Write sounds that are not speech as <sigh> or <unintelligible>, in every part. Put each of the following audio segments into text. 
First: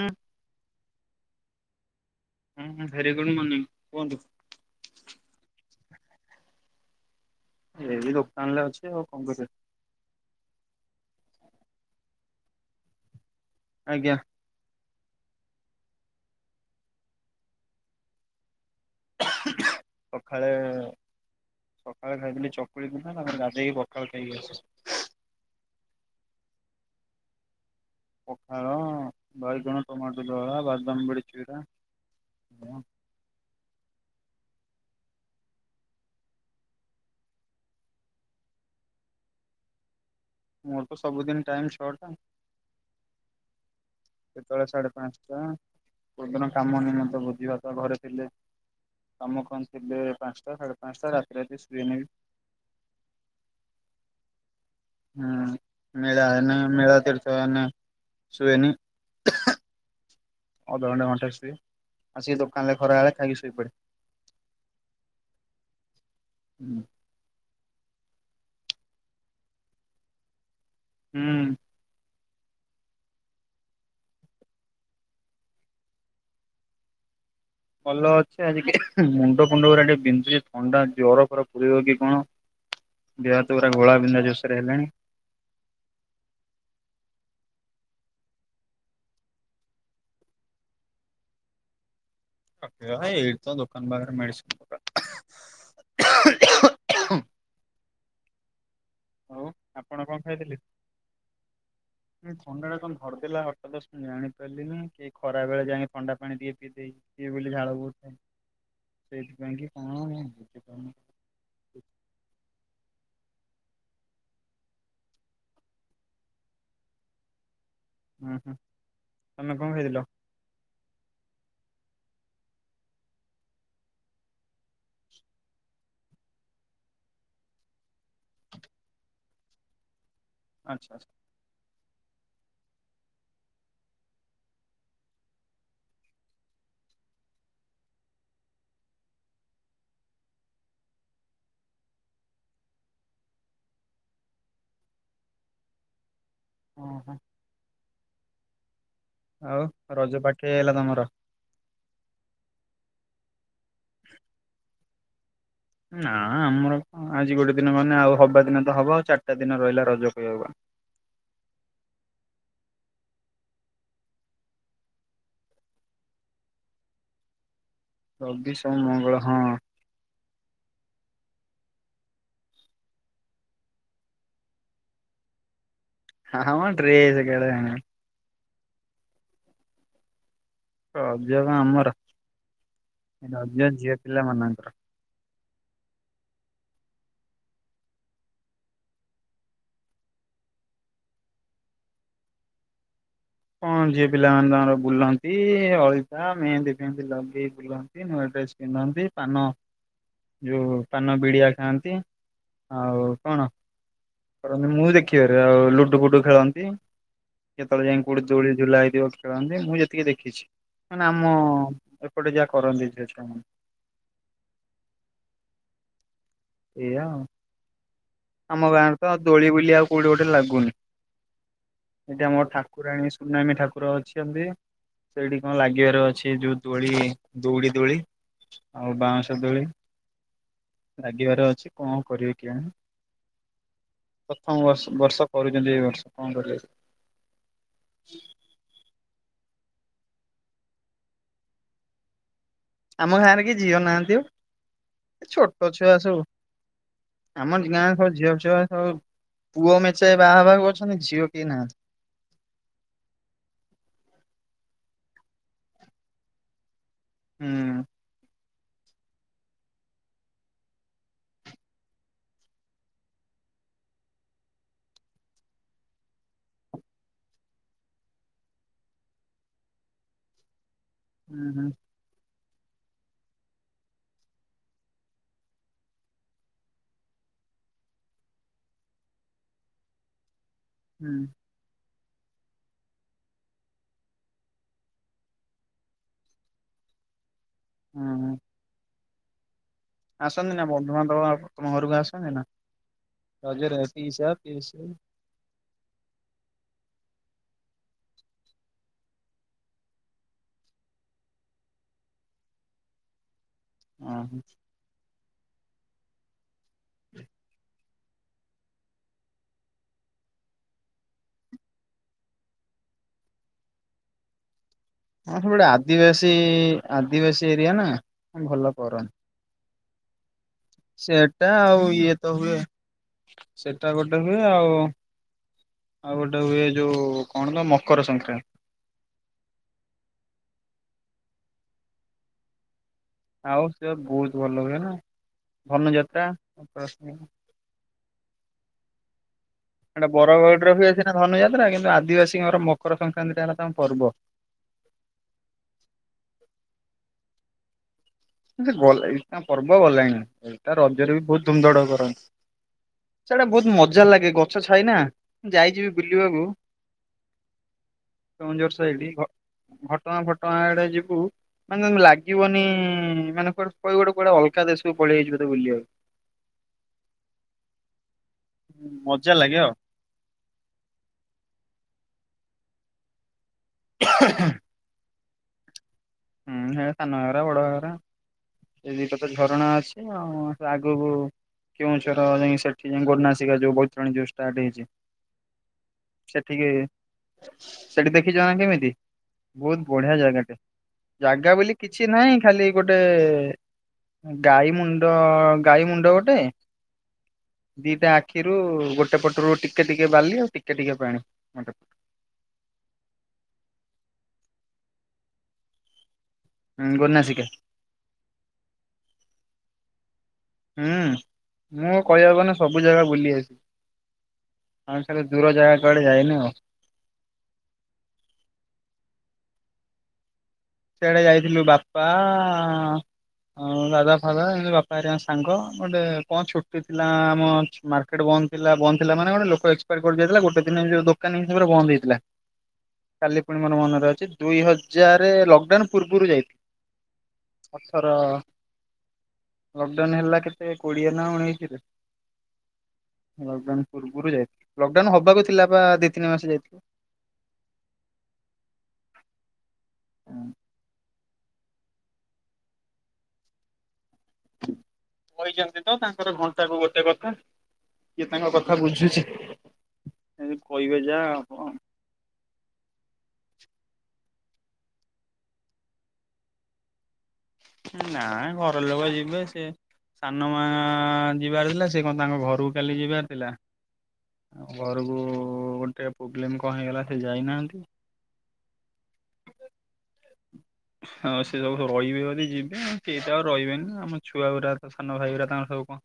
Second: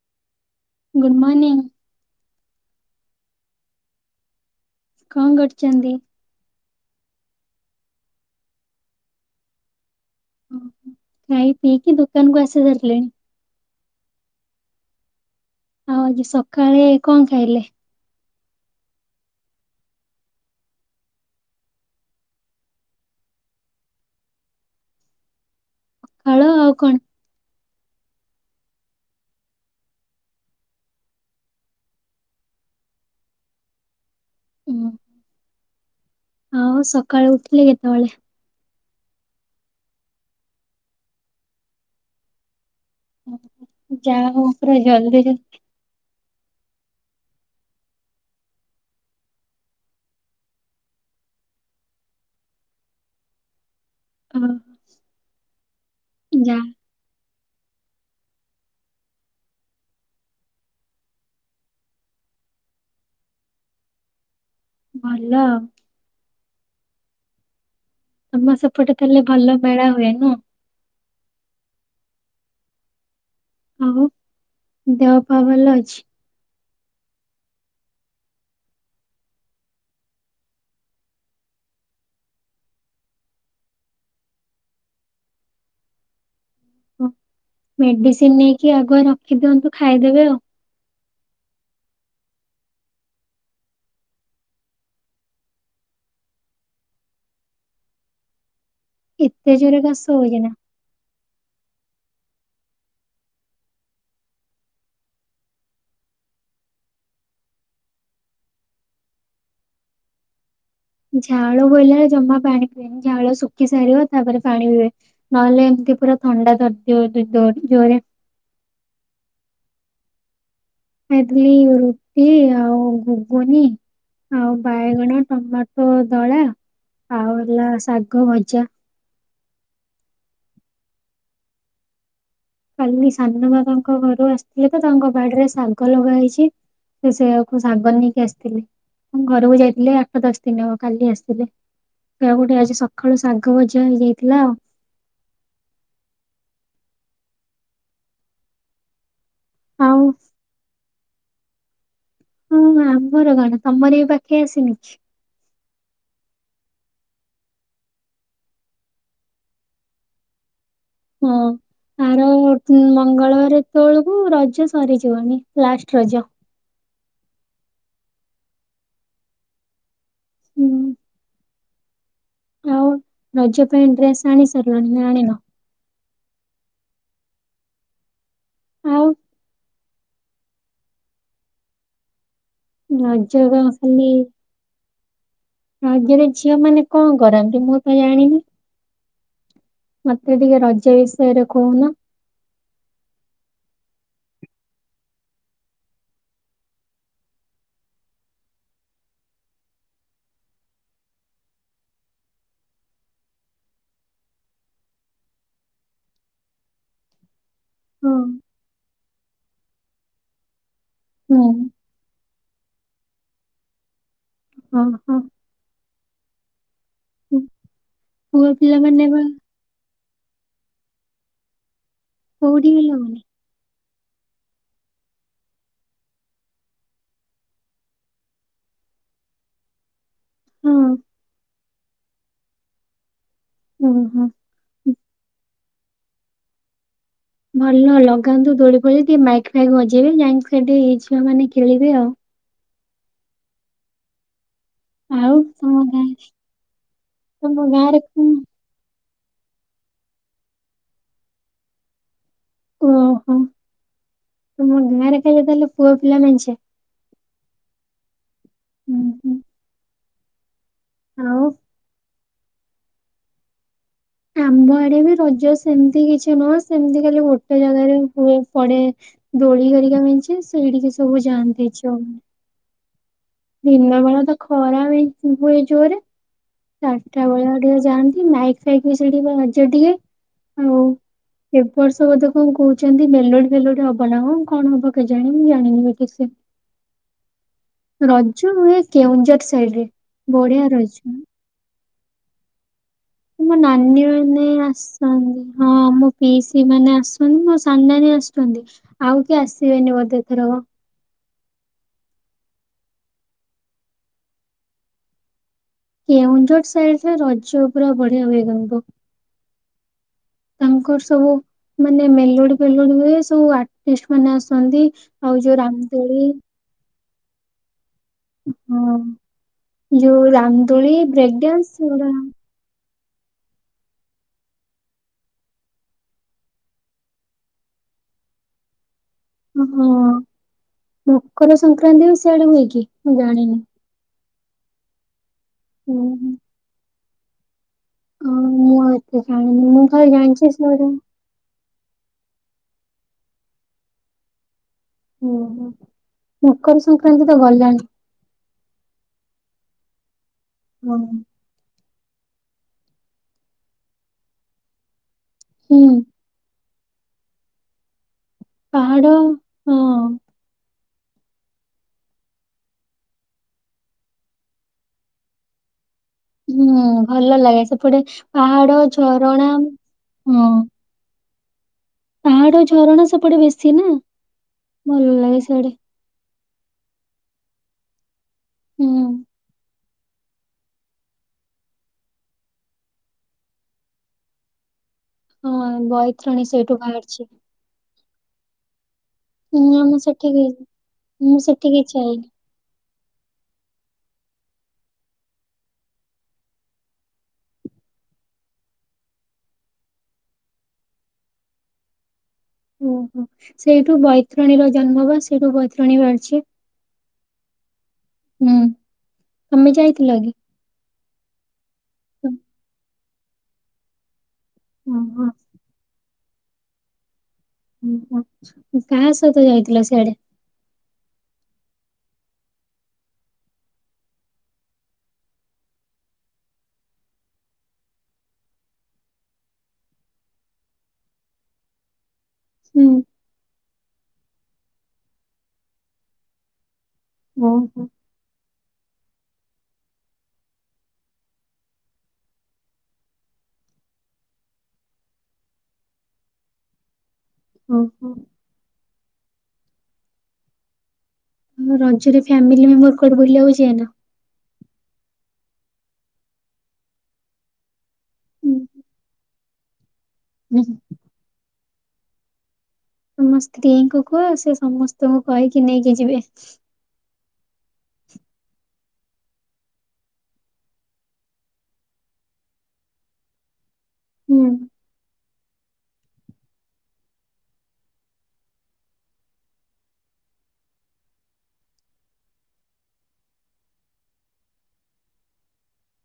ହୁଁ। Good morning. ହୁଁ ହୁଁ ଭେରି ଗୁଡ୍ ମର୍ଣ୍ଣିିଂ କୁହନ୍ତୁ। କଣ କରୁଛନ୍ତି? ଏଇ ଦୋକାନରେ ଅଛି ଆଉ କଣ କରିବି? <inaudible> ଓହୋ, ଖାଇ ପିକି ଦୋକନ୍ କୁ ଆସି ଶାରିଲେଣି। ଆଜ୍ଞା। ଆଉ ଆଜି ସକାଳେ କଣ ଖାଇଲେ? ସଖାଳେ ସକାଳେ ଖାଇଥିଲି ଚକୁଳି ପିଠା ତାପରେ ଗାଧେଇକି ପଖାଳ ଖାଇକି ଆସିଥିଲି। ପଖାଳ ଆଉ କଣ? ପଖାଳ ବାଇଗଣ ଟମାଟୋ ଦଳା ବାଦାମ ବଡି ଚୁରା। ହୁଁ। ଆଉ ସକାଳୁ ଉଠିଲେ କେତେବେଳେ? ମୋର ତ ସବୁଦିନ ଟାଇମ ଛଅ ଟା। ଅ ହ। ଯା ହଉ ପୁରା ଜଲଦି ପାଞ୍ଚଟା ଜଲଦି କୋଉଦିନ କାମ ନିମନ୍ତ ଭୋଜି ଭାତ ଘରେ ଥିଲେ କାମ କମ ଥିଲେ ପାଞ୍ଚଟା ସାଢ଼େ ପାଞ୍ଚଟା ରାତି ରାତି ସୁଏନୀବି। ହଁ। ହୁଁ ମେଳା ନା ମେଳା ଚା ତ ନା ଶୁଏନି ଅଧଘଟା ଘଣ୍ଟା ଶୁଏ ଆସିକ ଦୋକାନରେ ଖରା ହେଲେ ଖାଇକି ଶୋଇପଡେ। ଭଲ ଆଉ ହୁଁ ତମ ସେପଟେ ତାହଲେ ଭଲ ମେଳା ହୁଏ ନା। ହୁଁ ଆଉ ଦେହ ପା ଭଲ ଅଛି। ଭଲ ଅଛି ଆଜି ମୁଣ୍ଡ ଫୁଣ୍ଡ ପୁରା ଟିକେ ବିନ୍ଧୁଛି ଥଣ୍ଡା ଜର ଫର ପୁୁରିବ କି କଣ ଦେହାତ ପୁରା ଘୋଳା ବିନ୍ଧା ଜୋସରେ ହେଲାଣି। ଓ ମେଡିସିନ ନେଇକି ଆଗୁଆ ରଖିଦିଅନ୍ତୁ ଖାଇଦେବେ ଆଉ ରଖିଦବା ଏଇଠି ତ ଦୋକାନ ପାଖରେ ମେଡ଼ିସିନ ଦୋକାନ ହଉ ଏତେ ଜୋରେ ଆପଣ କାଶ କଣ ହୋଉଚି ଖାଇଥିଲେ? ନା। ଥଣ୍ଡା ଟା କଣ ଧରିଦେଲା ହଟାତ୍ ମୁଁ ଜାଣି ପାରିଲିନ କି ଖରା ବେଳେ ଯାଇକି ଥଣ୍ଡା ପାଣି ଟିକେ ପିଇଦେଇଚି ଟିକେ ବୋଲି ଝାଳ ବହୁଚି <unintelligible> ସେଇଥିପାଇଁ କି କଣ? ବୁଝିପାରୁନି। ଝାଳ ବୋଇଲା ଜମା ପାଣି ପିଇବେନି। ଝାଳ ଶୁଖି ସାରିବ ତାପରେ ପାଣି ପିଇବେ ନହେଲେ ଏମିତି ପୁରା ଥଣ୍ଡା ଧରିଥିବ ଦୁ <unintelligible> ଉହୁଁ ତମେ କଣ ଖଇଥିଲ? ହେଥିଲି ରୁଟି ଆଉ ଘୁଗୁନି ଆଉ ବାଇଗଣ ଟମାଟୋ ଦଳା ଆଉ ହେଲା ଶାଗ ଭଜା ଆଛା ଆଛା କାଲି ସାନ ବାବାଙ୍କ ଘରୁ ଆସିଥିଲେ ତ ତାଙ୍କ ବାଡିରେ ଶାଗ ଲଗା ହେଇଛି ସେ ସେଆକୁ ଶାଗ ନେଇକି ଆସିଥିଲେ ଘରକୁ ଯାଇଥିଲେ ଆଠ ଦଶ ଦିନ କାଲି ଆସିଲଥିଲେ ସେ ଗୋଟେ ଆଜି ସକାଳୁ ଶାଗ ଭଜା ହେଇଯାଇଥିଲା ଆଉ। ଓହୋ ଆଉ ରଜ ପାଖେଇ ଅଇଲା ତମର ହଁ ଆମର କଣ ତମର ବି ପାଖେ ଆସିନି କି? ନା ଆମର ଆଜି ଗୋଟେ ଦିନ ମାନେ ଆଉ ହବା ଦିନ ତ ହବା ଆଉ ଚାରିଟା ଦିନ ରହିଲା ରଜ କହବାକୁ ଗଲେ। ହୁଁ ଆର ମଙ୍ଗଳବାରେ ଏତୋବେଳକୁ ରଜ ସରିଯିବନି ଲାଷ୍ଟ ରଜ ରବି ସୋମ ମଙ୍ଗଳ ହଁ ହୁଁ ଆଉ ରଜ ପାଇଁ ଡ୍ରେସ ଆଣି ସାରିଲଣି ନା ଆଣିନ। ନା ମ ଡ୍ରେସ କାଳେ ଆଣିବୁ ଆଉ ରଜ କଣ ଆମର ରାଜ ରଜ କଣ ଝିଅ ଖାଲି ପିଲା ମାନଙ୍କର ଆଜିର ଝିଅ ମାନେ କଣ କରନ୍ତି। ମୁଁ ତ ଜାଣିନି ମତେ ଟିକେ ରଜ ବିଷୟରେ କୋହୁନ? କଣ ଯିଏ ପିଲାମାନେ ତାଙ୍କର ବୁଲନ୍ତି ଅଳିତା ମେହେନ୍ଦୀ ଫେହେନ୍ଦୀ ଲଗେଇ ବୁଲନ୍ତି ନୂଆ ଡ୍ରେସ୍ ପିନ୍ଧନ୍ତି ପାନ ଯୋଉ ପାନ ବିଡିଆ ଖାଆନ୍ତି ଆଉ କଣ କରନ୍ତି ମୁଁ ଦେଖିବାରେ ଆଉ ଲୁଡୁ ଫୁଡୁ ଖେଳନ୍ତି କେତେବେଳେ ଯାଇ ହଁ କୋଉଠି ଦୋଳି ଝୁଲା ହେଇିବ ମୁଁ ଯେତିକି ଦେଖିଛି। ମାନେ ଆମ ହୁଁ ସେପଟେ ଯାହା କରନ୍ତି ଝିଅଛୁଆମନେ। ହଁ ହଁ ଏଇଆ ଆଉ ହୁଁ। ପୁଅ ଆମ ଗାଁରେ ପିଲାମାନେ ତଉ ବା ଦୋଳି ବୁଲି ଆଉ କୋଉଠି ଗୋଟେ ଲାଗୁ <unintelligible> ଏଇଠି ଆମର କୋଉଠି ଠାକୁରାଣୀ ଲଗଉନି ସୁନାମୀ ଠାକୁର ଅଛି। ଛନ୍ତି ସେଇଠି କଣ ଲାଗିବାର ଅଛି ଯୋଉ ଦୋଳି ଦଉଡି ଦୋଳି ଆଉ ବାଉଁଶ ଦୋଳି ହୁଁ ଲାଗିବାର ଅଛି କଣ କରିବେ କିଆଣି। ଓହୋ ପ୍ରାର୍ଥମ ବ ବର୍ଷ କରୁଛି। କେତି ଏ ବର୍ଷ କଣ କରିବେ ଭଲ ଲଗାନ୍ତୁ ଦୋଳି ପୋଳି ଟିକ ମାଇକ୍ କାଇକି ମଜେଇବେି ଯାଇକି ସେଇଠି ଝିଅ ମାନେ ଖେଳିବେ ଆଉ। ଆମ ଘାଁରେ କି ଝିଅ ନାହାନ୍ତି ଓ। ଆଉ ଛୋଟ ତମ ଛୁଆ ଗାଁ ସବୁ ତମ ଆମର ଗାଁରେ ସବୁ କଣ ଝିଅ ଛୁଆ ସ ପୁଅ ମେଚଏ ବାହାବା ଅଛନ୍ତି ଝିଅ କେହି ନାହାନ୍ତି। ଓହୋ ମୋ ଗାଁରେ ଖାଲି ତାହେଲେ ପୁଅ ପିଲାମା ନେଛେ? ହୁଁ ହୁଁ ହୁଁ ଆଉ ଆମ୍ବ ଆଡେ ବି ରଜ ସେମତି କିଛି ନୁହଁ ସେମତି ଖାଲି ଗୋଟେ ଜାଗାରେ ହୁଏ ପଡେ ଦୋଳି କରିକା ମିଛି ସେଇଠି କି ସବୁ ହୁଁ ଜାନ୍ତି ହୁଁ ଝିଅ। ଦିନ ବେଳେ ତ ଖରା ହ ହୁଏ ଜୋରରେ ଚାରିଟା ବେଳେ ଟିକେ ଯାଆନ୍ତି ମାଇକ୍ ଫାଇକ୍ ବି ସେଠିକ ବାଜେ ଟିକେ ହଉ ହୁଁ ଏ ବର୍ଷ ତ ବୋଧେ କଣ କହୁଛନ୍ତି ମେଲୋଡି ଫେଲୋଡି ହବ ନା କଣ କଣ ହବ କେ ଜାଣ ମୁଁ ଜାଣିନି ବି ଠିକ ସେ ହୁଁ। ରଜ ନୁହେଁ କେଉଁଝର ସାଇଡ ରେ ଆସନ୍ତି ନା ବନ୍ଧୁବାନ୍ଧବ ତମ ଘରକୁ ଆସ ଥାଏ ନା ମ ରଜରେ ନାନୀ ପିଇସା ମାନେ ପିଇସି ଆସନ୍ତି। ହଁ ମୋ ପିଇସୀ ମାନେ ଆସନ୍ତି ମୋ ସାନ ନାନୀ ଆସନ୍ତି ଆଉ କିଏ ଆସିବେନି ବୋଧେ ଏଥରକ ଓହ କେଉଁଝର ସା ସେଇ ସେ ରଜ ପୁରା ବଢ଼ଆ ବେଗ ତ ତାଙ୍କର ସବୁ ମାନେ ମେଲୋଡି ଫେଲୋଡି ହୁଏ ସବୁ ଆର୍ଟିଷ୍ଟ ମାନେ ଆସନ୍ତି। ଆଉ ହଁ ଯୋଉ ସେପଟେ ରାମଦୋଳି ଆଦିିବାସୀ ଇଁ ଇଁ ଆ ଆବେସି ଏରିଆ ନା ହଁ ଭଲ ହଁ କରନ୍ତି। ଯୋଉ ରାମ ଦୋଳି ବ୍ରେକ୍ ସେଟା ଡାନ୍ସ ଆଉ ସେଗୁଡା ଇଏ ତ ହୁଏ ସେଟା ଗୋଟେ ହୁଏ ଆଉ ଆଉ ଗୋଟେ ହୁଏ ଯୋଉ କଣ ତ ମକର ସଂକ୍ରାନ୍ତି। ହଁ ମକର ସଂକ୍ରାନ୍ତି ବି ସିଆଡେ ହୁଏ କି? ମୁଁ ଜାଣିନି। ଆଉ ସେ ବହୁତ ଭଲ ହୁଏ ନା। ଧନୁ ଯାତ୍ରା। ହୁଁ ହଁ ମୁଁ ଆ ଏଟା ବରଗଡରେ ବି ଅସି ନା ଧନୁଯାତ୍ରା କେ ଆଦିବାସୀଙ୍କର ମକର ସଂକ୍ରାନ୍ତି ଟା ହେଲା ତାଙ୍କ ପର୍ବ ଓୁହୋ ମକର ସଂକ୍ରାନ୍ତି ତ ଗଲାଣି ସେ ଗ ତା ପର୍ବ ଗଲାଣି ଏଟ ହଁ ରଜରେ ବି ବହୁତ ଧୁମଧଡକ ସେଇଟା ବହୁତ ମଜା ଲାଗେ ଗଛ ଛାାଇନା ହୁଁ ଯାଇଯିବି ବୁଲିବାକୁ କେଁଝୋର ପାହାଡ ସାଇଡ ହଁ ଘଟଣା ଫଟଣା ଆଡେ ଯିବୁ ମାନେ ତାଙ୍କୁ ଲାଗିବନି ଏଇମାନଙ୍କର ଗୋଟେ କୁଡେ ଅଲକା ଦେଶକୁ ପଳେଇଆାଇଛି ବୋେ ବୁଲି ଆଉ ହୁଁ ଭଲ ଲାଗେ ସେପଟେ ପାହାଡ ମଜା ଝରଣା ଲାଗେ ଆଉ। ହୁଁ ପାହାଡ ଝରଣା ସବୁଟେ ବେଶୀ ସ ନା ଭଲ ଲାଗେ ଝଡ଼ ହୁଁ ହେ ସନଗରା ବଡ ହରା ଏ ହୁଁ ଦିଇଟ ତ ଝରଣା ଅଛି ଆଗକୁ କେଉଁଝର ଯାଇ ସେଠି ଯ ଗନାସିକା ଯୋଉ ବୈତରଣୀ ଯୋଉ ଷ୍ଟାର୍ଟ ହେଇଛି ହଁ ବୈତ୍ରଣୀ ସେଠିକି ସେଇଠୁ ବାହାରିଛି ସେଠି ଦେଖିଛ ନା କେମିତି ହୁଁ ବହୁତ ଆମ ବଢିଆ ସେଠିକ ଜାଗାଟେ ହେ ଜାଗା ବୋଲି କିଛି ନାହିଁ ଖାଲି ଗୋଟେ ଗାଈ ମୁଣ୍ଡ ଗାଈ ମୁଣ୍ଡ ଗୋଟେ ଦିଟା ଆଖିରୁ ଗୋଟେ ପଟରୁ ଟିକେ ଟିକେ ବାଲି ଆଉ ଟିକେ ଟିକେ ପାଣି ଗୋଟେ ଓହୋ ସେଇଠୁ ବୈତରଣୀ ର ଜନ୍ମ ବା ସେଇଠୁ ବୈତରଣୀ ବାହାରିଛି ଗନାସିକା ହୁଁ ତମେ ଯାଇଥିଲ କି? ହୁଁ ମୁଁ କହିବାକୁ କନ ସବୁ ଜାଗା ବଲିସି ଆମ ସ ଓହୋ ଦୂର ଜାଗା କଡେ ଯାଇନଉ ହ କାହା ସହିତ ଯାଇଥିଲ ସିଆଡେ ସେଆଡ଼େ ଯାଇଥିଲୁ ବାପା ଦାଦା ଫାଦା ଏମିତି ବାପା ଆ ସାଙ୍ଗ ଗୋଟେ କଣ ଛୁଟି ଥିଲା ଆମ ମାର୍କେଟ ବନ୍ଦ ଥିଲା ବନ୍ଦ ଥିଲା ମାନେ ଗୋଟେ ଲୋକ ଏକ୍ସପାୟାର କର ଯାଇଥିଲା ଗୋଟେ ଦିନମିତି ଦୋକାନୀ ହିସାବରେ ବନ୍ଦ ହେଇଥିଲା ହୁଁ କାଲି ପୁଣି ମୋର ମନରେ ଅଛି ଦୁଇ ହଜାର ଲ ପୂର୍ବରୁ ଯାଇଥିଲଥିଲେ ଓହୋ ଆଥର ଲଡାଉନ ହେଲା କେତ କୋଡିଏ ନା ଉଣେଇଶରେୂବରୁ ଲଡାଉ ହବାକୁ ଥିଲା ବା ଦି ତିନି ମାସ ଯାଇଥିଲ ଓ ହୋ <inaudible> ହଁ ରଜରେ ଫାମିଲି ମେମ୍ବର କୋଠି ବୁଲଉଛି କହିଛନ୍ତି ତ ତାଙ୍କର ଘଣ୍ଟା କ ଗୋଟେ କଥା କିଇଏ ତାଙ୍କ ହୁଁ କଥା ବୁଝୁଛି ଏ ହୁଁ। କହିବେ ଯା ତମ ସ୍ତ୍ରୀଙ୍କୁ କୁହ ସେ ସମସ୍ତଙ୍କୁ କହିକି ନେଇକି ଯିବେ ନା ଘର ଲୋକ ଯିବେ ସେ ସାନ ମା ଯିବାର ଥିଲା ସେ କଣ ତାଙ୍କ ଘରକୁ କାଲି ଯିବାର ଥିଲା ହୁଁ ଘରଗୁ ଗୋଟେ ପ୍ରୋବ୍ଲେମ କଣ ହେଇଗଲା ସେ ଯାଇନାହାନ୍ତି ଆଉ ସେ ସବୁ ରହିବେ ବୋଲି ଯିବେ କେହି ତ ଆଉ ରହିବେନି ଆମ ଛୁଆଗୁଡ଼ା ସାନ ଭାଇ ଗା ତାଙ୍କର ସବୁ କଣ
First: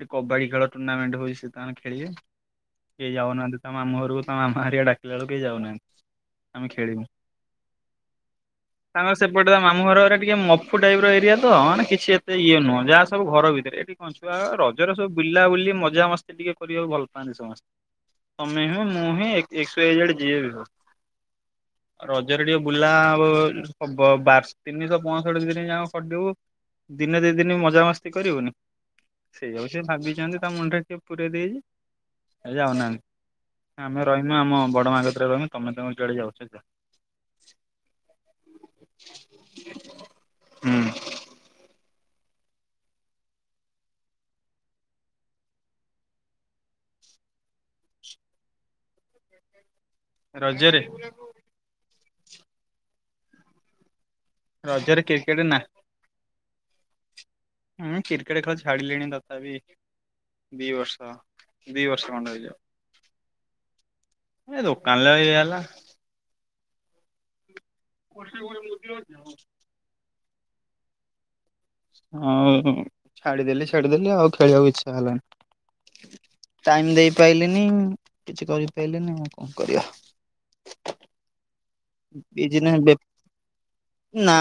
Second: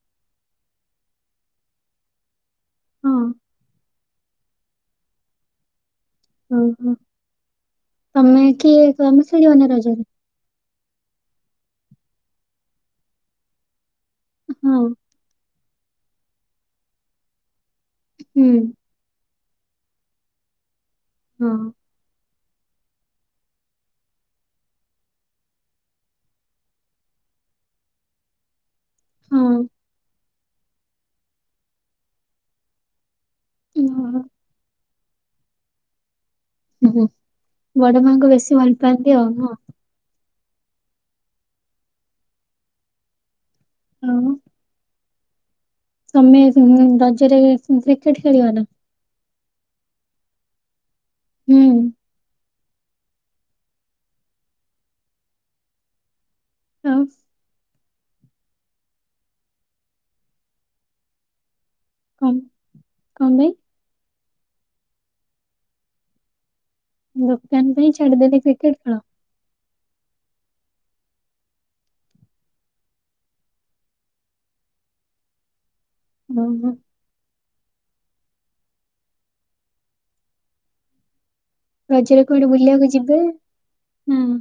ଏଠି କବାଡି ଖେଳ ଟୁର୍ଣ୍ଣାମେଣ୍ଟ ହଉଛି ସେ ତାଙ୍କର ଖେିବେ କେହି ହଁ ଯାଉନାହାନ୍ତି ତାମ ମାମୁ ଘରକୁ ତାମ ମାମା ହହାରଆ ଡାକିଲା ବେକୁ କେହି ଯାଉନାହାନ୍ତି ଓ ଆମେ ହୋ ଖେଳିବୁ। ତମେ କିଏ ତାଙ୍କର ତମେ ସେପଟେ ତ ଖେଳିବନି ମାମଁ ରଜରେ ଘରରେ ଟିକେ ମ ଟାଇପ ର ଏରିଆ ତ ମାନେ କିଛି ଏତେ ଇଏ ନୁହଁ ଯାହା ସବୁ ଘର ଭିତରେ ଏଠି କଛୁଆ ହଁ ରଜରେ ସବୁ ବୁା ବୁଲି ମଜ ପୂଜା ମସ୍େ ଟିକେ କରିବାକୁ ଭଲ ପାଆନ୍ତି ସମସ୍ତେ ହୁଁ ତମେ ହିଁ ମୁଁ ହିଁ ଏକ ସ ଏଇଜେେ ଯିଏେ ବି ହଁ ରେ ଟିକେ ବୁଲା ଆ ବାର ତିନିଶହ ପଞ୍ଚଷଠି ଦିନ ଯାକ ଖଡିବୁ ଦିନେ ଦି ଦିନ ମଜା ମସ୍ତି କରିବୁନି ସେଇ ହଁ ଅଉ ସେ ଭାବିଛନ୍ତି ତା ମୁଣ୍ଡରେ ଟିକେ ପୁରୀ ଦେଇ ଯାଉନାହାନ୍ତି ଆମେ ଓହୋ ରହିମୁ ଆମ ବଡ ମାଙ୍କ ତମେମ ଗାଡି ଯାଉ ଓୁହୋ ବଡ ମାଙ୍କ ବେଶୀ ଭଲ ପାଆନ୍ତି ଆଉ ହଁ ହଁ ହଁ ତମେ ରଜ ରେ କ୍ରିକେଟ ଖେଳିବ ନା- ରଜରେ- ହୁଁ- ରଜରେ କ୍ରିକେଟ ନା- ଆଉ ମୁୁଁ କ୍ରିକେଟ ଖେଳ ଛାଡିଲିଣି ତଥାବି ଦି ବର୍ଷ- ଦି ବର୍ଷେ ଖଣ୍ଡେ କଣ ହେଇ କଣ ପାଇଁ - ଏ ଦୋକାନରେ ଇଏହେଲା ହୁଁ ତା ପାଇଁ ଛାଡ଼ିଦେଲେ କ୍ରିକେଟ ଖେଳ? ହଁ ଛାଡିଦେଲେ ଛାଡିଦେଲେ ଆଉ ଖେଳିବାକୁ ଇଚ୍ଛା ହେଲନି। ଓହୋ ଟାଇମ ଦେଇପାଇଲିନି କିଛି କରିପାରିଲନି ଆଉ କଣ କରିବା। ରଜରେ କୁଆଡେ ବିଜିନେ ବୁଲିବାକୁ ବେ ଯିବେ ହୁଁ? ନା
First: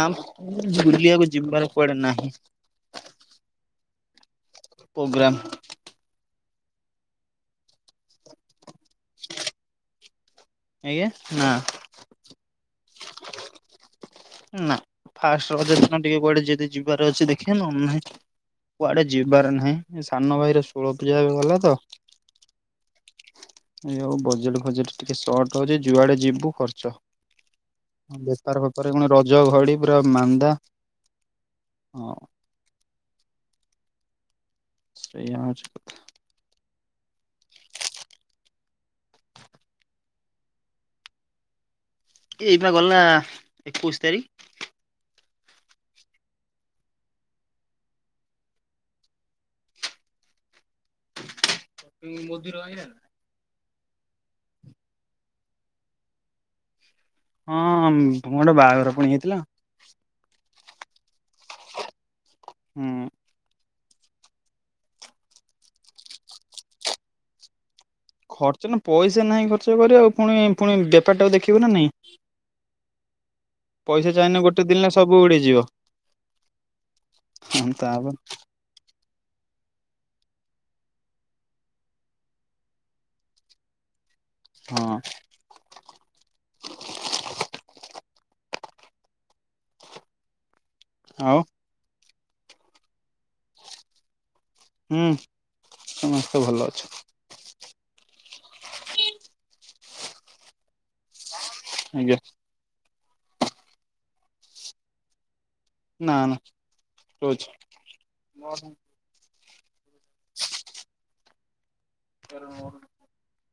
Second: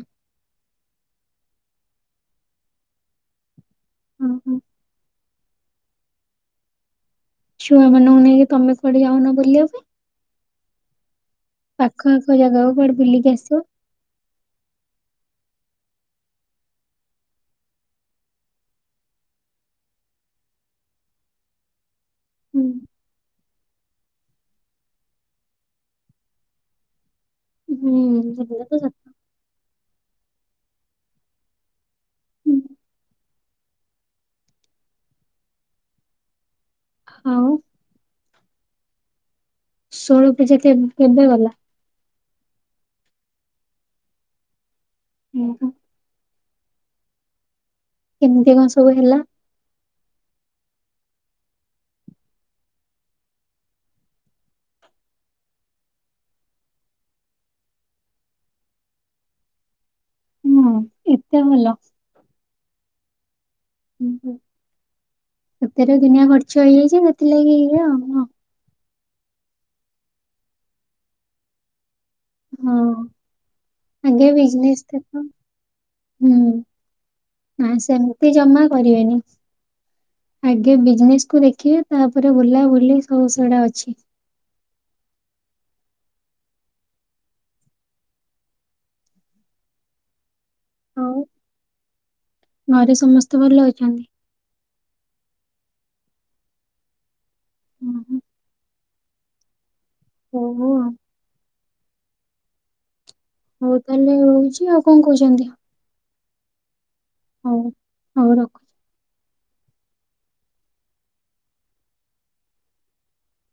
ବୁଲିବାକୁ ଯିବାର କୁଆଡ଼େ ନାହିଁ। ହ ହୋ। ପ୍ରୋଗ୍ରାମ ଛୁଆମାନଙ୍କୁ ନେଇକି ତମେ କୁଆଡ଼େ ଯାଇନ ବୁଲିବା ପାଇଁ। ଆଜ୍ଞା। ନା ପାଖ ଆଖ ଜାଗାକୁ କୁଆଡ଼େ? ବୁଲିିକି ଆସିବ। ନା ଫାଷ୍ଟ ରଜ ଦିନ ଟିକେ କୁଆଡେ ଯଦି ଯିବାର ଅଛି ଦେଖିଆ। କୁଆଡେ ଯିବାର ନାହିଁ ସାନ ଭାଇର ଶୋଳ ପୂଜା ଏବେ ଗଲା ତ ହୁଁ ଏ ଆଉ ବଜେଟ ଫଜେଟ ଟିକେ ସର୍ଟ ହଉଛି ଯୁଆଡେ ଯିବୁ ଖର୍ଚ୍ଚ ହୁଁ ବେପାର ସେଟା ତ ଫେପାର ସତ। ଗଣ ରଜ ଘଡି ପୁରା ମାନ୍ଦା ହୁଁ, ସେୟା ହଉଛି କଥା। ଆଉ ଷୋହଳ ପୁଜା କେ କେବେ ଗଲା? ଏଇପା ଗଲା ଏକୋଇଶି ତାରିଖ। ହୁଁ, କେମିତି କଣ ସବୁ ହେଲା। ମଦିରୁ ଆଇଲା? ହଁ ଗୋଟେ ବାହାଘର ପୁଣି ହେଇଥିଲା। ତ ଭଲ ହୁଁ। ଓ ହ ସେଥିରେ ଦୁନିଆ ଖର୍ଚ୍ଚ ହେଇଯାଇଛି ସେଥିଲାଗି ଏଇ ଆଉ। ହଁ। ଖର୍ଚ୍ଚ ନା ପଇସା ନାହିଁ ଖର୍ଚ୍ଚ କରିବା ଆଉ ପୁଣି ପୁଣି ବେପାର ଟାକୁ ଦେଖିବୁ ନା ନାଇଁ। ହଁ ପଇସା ଆଗ ଚାହିଁଲେ ବି ଗୋଟେ ଦିନରେ ସବୁ ଉଡିଯିବ ହଁ ସେମିତି ଜମା କରିବେନି। ଆଗେ ବିଜନେସ କୁ ଦେଖିବେ ତାପରେ ବୁଲାବୁଲି ସବୁ ସେଡା ଅଛି ହଁ ଆଉ। ଘରେ ସମସ୍ତେ ଭଲ ଅଛନ୍ତି? ହୁଁ ସମସ୍ତେ ଭଲ ଅଛନ୍ତି। ହୁଁ ହୁ ଓହୋ ଆଜ୍ଞା ହଉ ତାହେଲେ ରହୁଛି ଆଉ କଣ କହୁଛନ୍ତି। ନା ନା ହଉ ହଉ ରଖ। ରହୁଛି। ତରନୂର <unintelligible>